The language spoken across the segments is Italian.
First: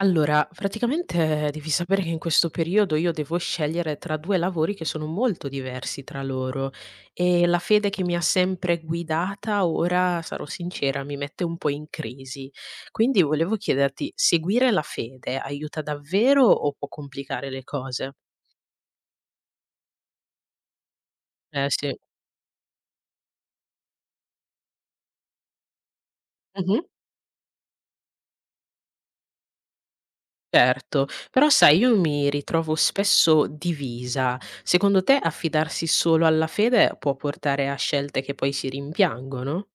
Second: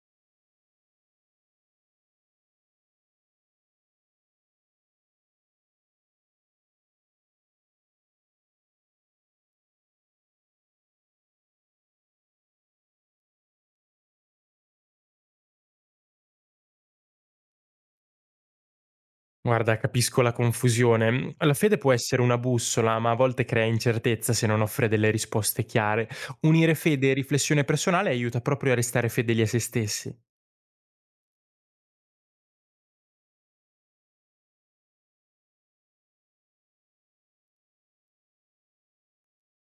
Allora, praticamente devi sapere che in questo periodo io devo scegliere tra 2 lavori che sono molto diversi tra loro e la fede che mi ha sempre guidata ora, sarò sincera, mi mette un po' in crisi. Quindi volevo chiederti, seguire la fede aiuta davvero o può complicare le cose? Guarda, capisco la confusione. La Eh fede può sì. essere una bussola, ma a volte crea incertezza se non offre delle risposte chiare. Unire Mh-mh. fede e riflessione personale aiuta proprio a restare fedeli a se stessi. Certo, però sai io mi ritrovo spesso divisa. Secondo te affidarsi solo alla fede può portare a scelte che poi si rimpiangono?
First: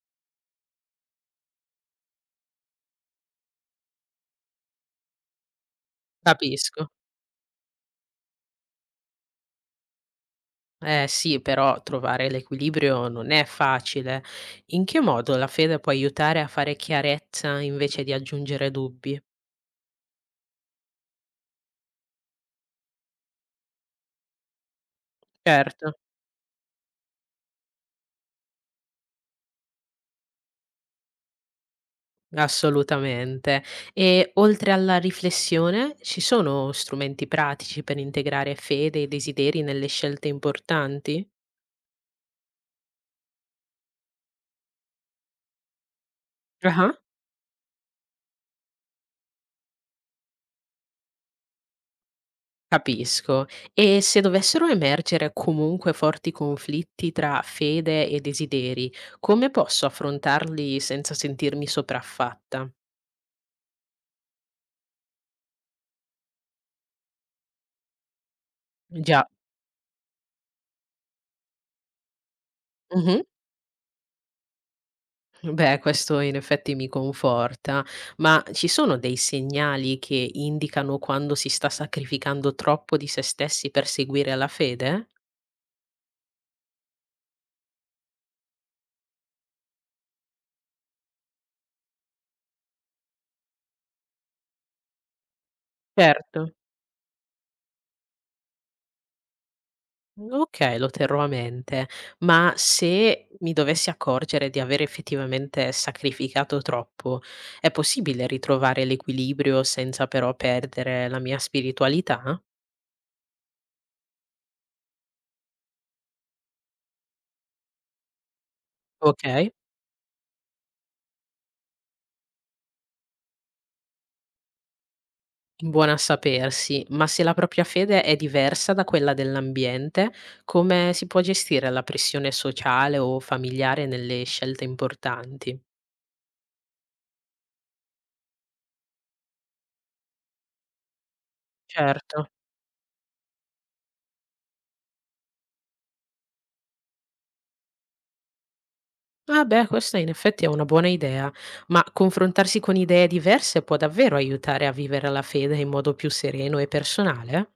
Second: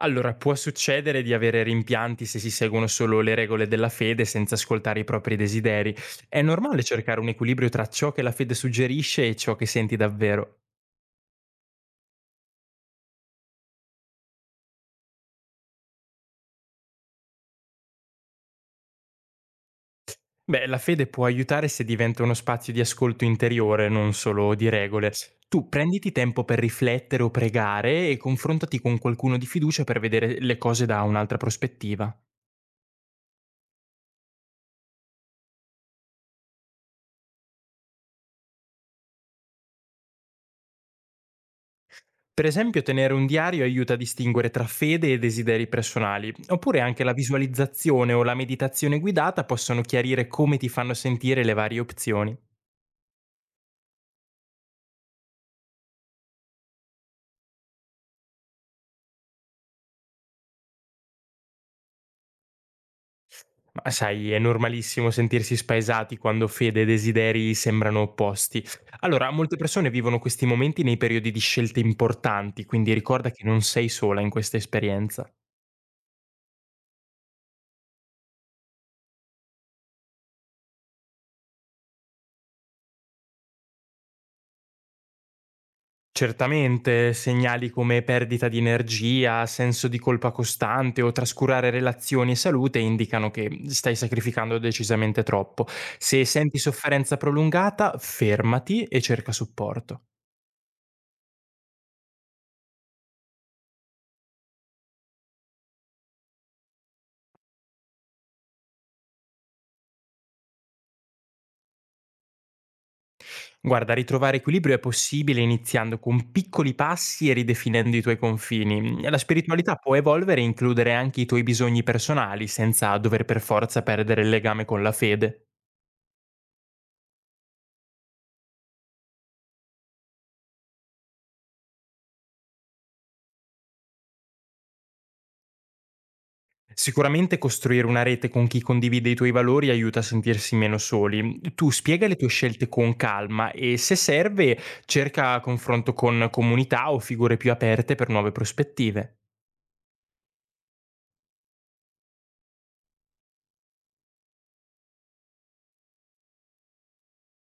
Allora, può succedere di avere rimpianti se si seguono solo le regole della fede senza ascoltare i propri desideri. È normale Capisco. cercare un equilibrio tra ciò che la fede suggerisce e ciò che senti davvero. Eh sì, però trovare l'equilibrio non è facile. In che modo la fede può aiutare a fare chiarezza invece di aggiungere dubbi? Beh, la fede può aiutare se diventa uno spazio di ascolto interiore, non solo di regole. Tu Certo, prenditi tempo per riflettere o pregare e confrontati con qualcuno di fiducia per vedere le cose da un'altra prospettiva. assolutamente. E oltre alla riflessione, ci sono strumenti pratici per integrare fede e desideri nelle scelte importanti? Per esempio, tenere un diario aiuta a distinguere tra fede e desideri personali, oppure Ah, anche la visualizzazione o la meditazione guidata possono chiarire come ti fanno sentire le varie opzioni. capisco. E se dovessero emergere comunque forti conflitti tra fede e desideri, come posso affrontarli senza sentirmi sopraffatta? Ma sai, è normalissimo sentirsi spaesati quando fede e desideri sembrano opposti. Già, Allora, molte persone vivono questi momenti nei periodi di scelte importanti, quindi mh-mh. ricorda che non sei sola in questa esperienza. Beh, questo in effetti mi conforta, ma ci sono dei segnali che indicano quando si sta sacrificando troppo di se stessi per seguire la fede? Certamente, segnali come perdita di energia, senso di colpa costante o trascurare relazioni e salute indicano che stai sacrificando decisamente troppo. Se Certo. senti sofferenza prolungata, fermati e cerca supporto. Okay, lo terrò a mente, ma se mi dovessi accorgere di aver effettivamente sacrificato troppo, è possibile ritrovare l'equilibrio senza però perdere la mia spiritualità? Guarda, ritrovare equilibrio è possibile iniziando con piccoli passi e ridefinendo i tuoi confini. La Okay. spiritualità può evolvere e includere anche i tuoi bisogni personali senza dover per forza perdere il legame con la fede. Buona a sapersi, ma se la propria fede è diversa da quella dell'ambiente, come si può gestire la pressione sociale o familiare nelle scelte importanti? Sicuramente costruire una rete con chi condivide i tuoi valori aiuta a sentirsi meno soli. Tu spiega le tue Certo. scelte con calma e se serve cerca confronto con comunità o figure più aperte per nuove prospettive. Ah beh, questa in effetti è una buona idea, ma confrontarsi con idee diverse può davvero aiutare a vivere la fede in modo più sereno e personale?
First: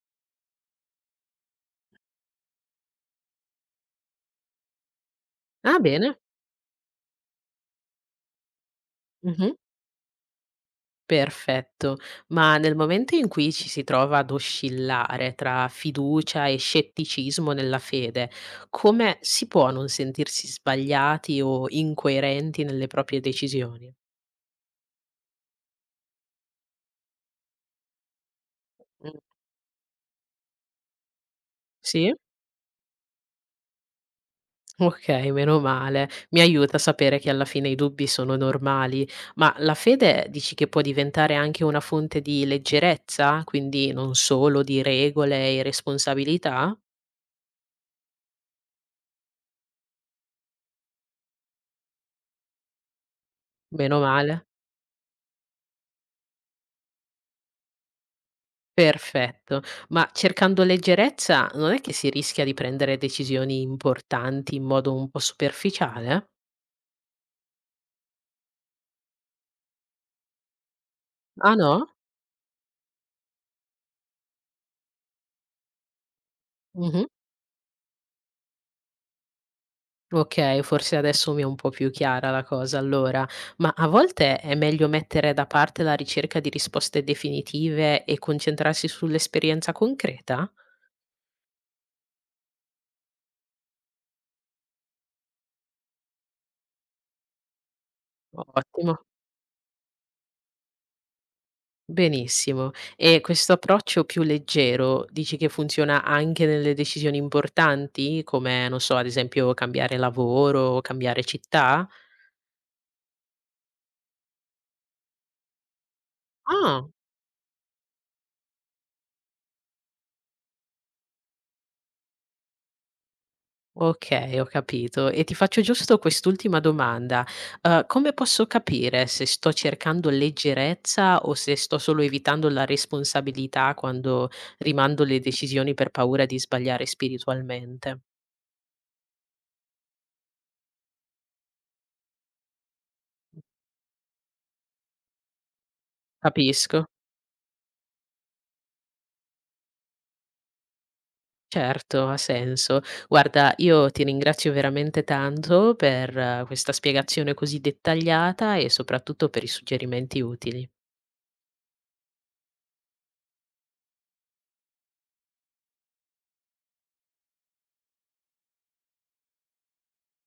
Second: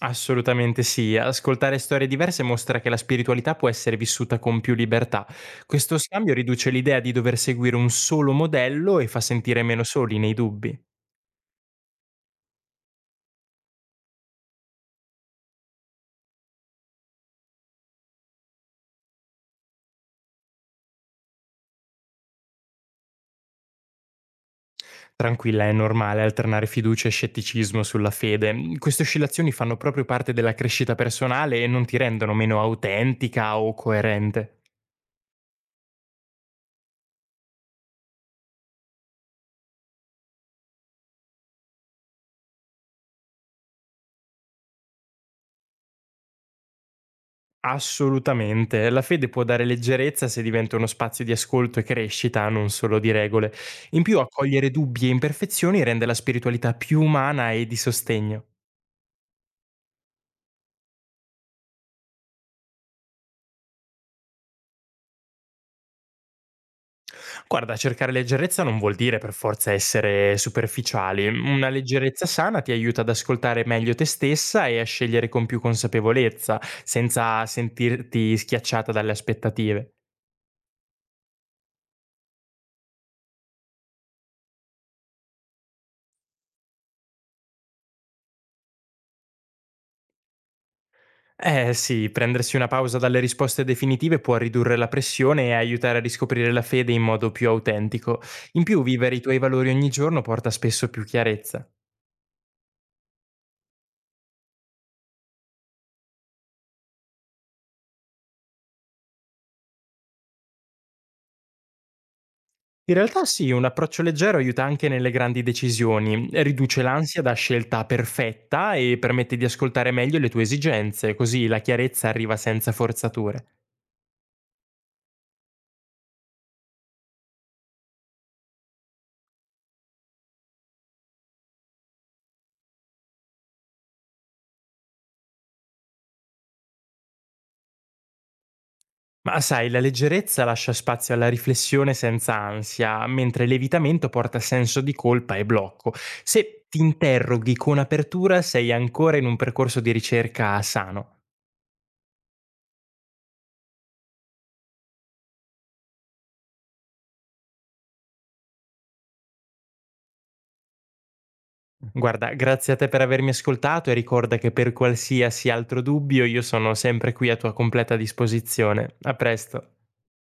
Assolutamente sì, ascoltare storie diverse mostra che la spiritualità può essere vissuta con più libertà. Ah Questo bene. scambio riduce l'idea di dover seguire un solo modello e fa Mhm. sentire meno soli nei dubbi. Perfetto, ma nel momento in cui ci si trova ad oscillare tra fiducia e scetticismo nella fede, come si può non sentirsi sbagliati o incoerenti nelle proprie decisioni? Tranquilla, è normale alternare fiducia e scetticismo sulla fede. Queste Mm. oscillazioni fanno proprio parte della crescita personale e non ti Sì? rendono meno autentica o coerente. Ok, meno male. Mi aiuta a sapere che alla fine i dubbi sono normali, ma la fede dici che può diventare anche una fonte di leggerezza, quindi non solo di regole e responsabilità? Assolutamente. La fede può dare leggerezza se diventa uno spazio di ascolto e crescita, non solo di regole. Meno In più, male. accogliere dubbi e imperfezioni rende la spiritualità più umana e di sostegno. Perfetto. Ma cercando leggerezza, non è che si rischia di prendere decisioni importanti in modo un po' superficiale? Guarda, cercare leggerezza non vuol dire per forza essere superficiali. Ah Una no? leggerezza sana ti aiuta ad ascoltare meglio te stessa e a scegliere con più consapevolezza, Mh-mh. senza sentirti schiacciata dalle aspettative. Okay, forse adesso mi è un po' più chiara la cosa allora, ma a volte è meglio mettere da parte la ricerca di risposte definitive e concentrarsi sull'esperienza concreta? Eh sì, prendersi una pausa dalle risposte definitive può ridurre la pressione e aiutare a riscoprire la fede in modo più autentico. In più, Ottimo. vivere i tuoi valori ogni giorno porta spesso più chiarezza. Benissimo. E questo approccio più leggero dici che funziona anche nelle decisioni importanti, come non so, ad esempio cambiare lavoro, o cambiare città? In realtà sì, un approccio leggero aiuta anche nelle grandi decisioni, riduce Ah, l'ansia da scelta perfetta e permette di ascoltare meglio le tue esigenze, così la chiarezza arriva senza forzature. okay, ho capito. E ti faccio giusto quest'ultima domanda: come posso capire se sto cercando leggerezza o se sto solo evitando la responsabilità quando rimando le decisioni per paura di sbagliare spiritualmente? Ma sai, la leggerezza lascia spazio alla riflessione senza ansia, mentre l'evitamento porta senso di colpa e blocco. Se ti Capisco. interroghi con apertura, sei ancora in un percorso di ricerca sano. Certo, ha senso. Guarda, io ti ringrazio veramente tanto per questa spiegazione così dettagliata e soprattutto per i suggerimenti utili. Guarda, grazie a te per avermi ascoltato e ricorda che per qualsiasi altro dubbio io sono sempre qui a tua completa disposizione. A presto.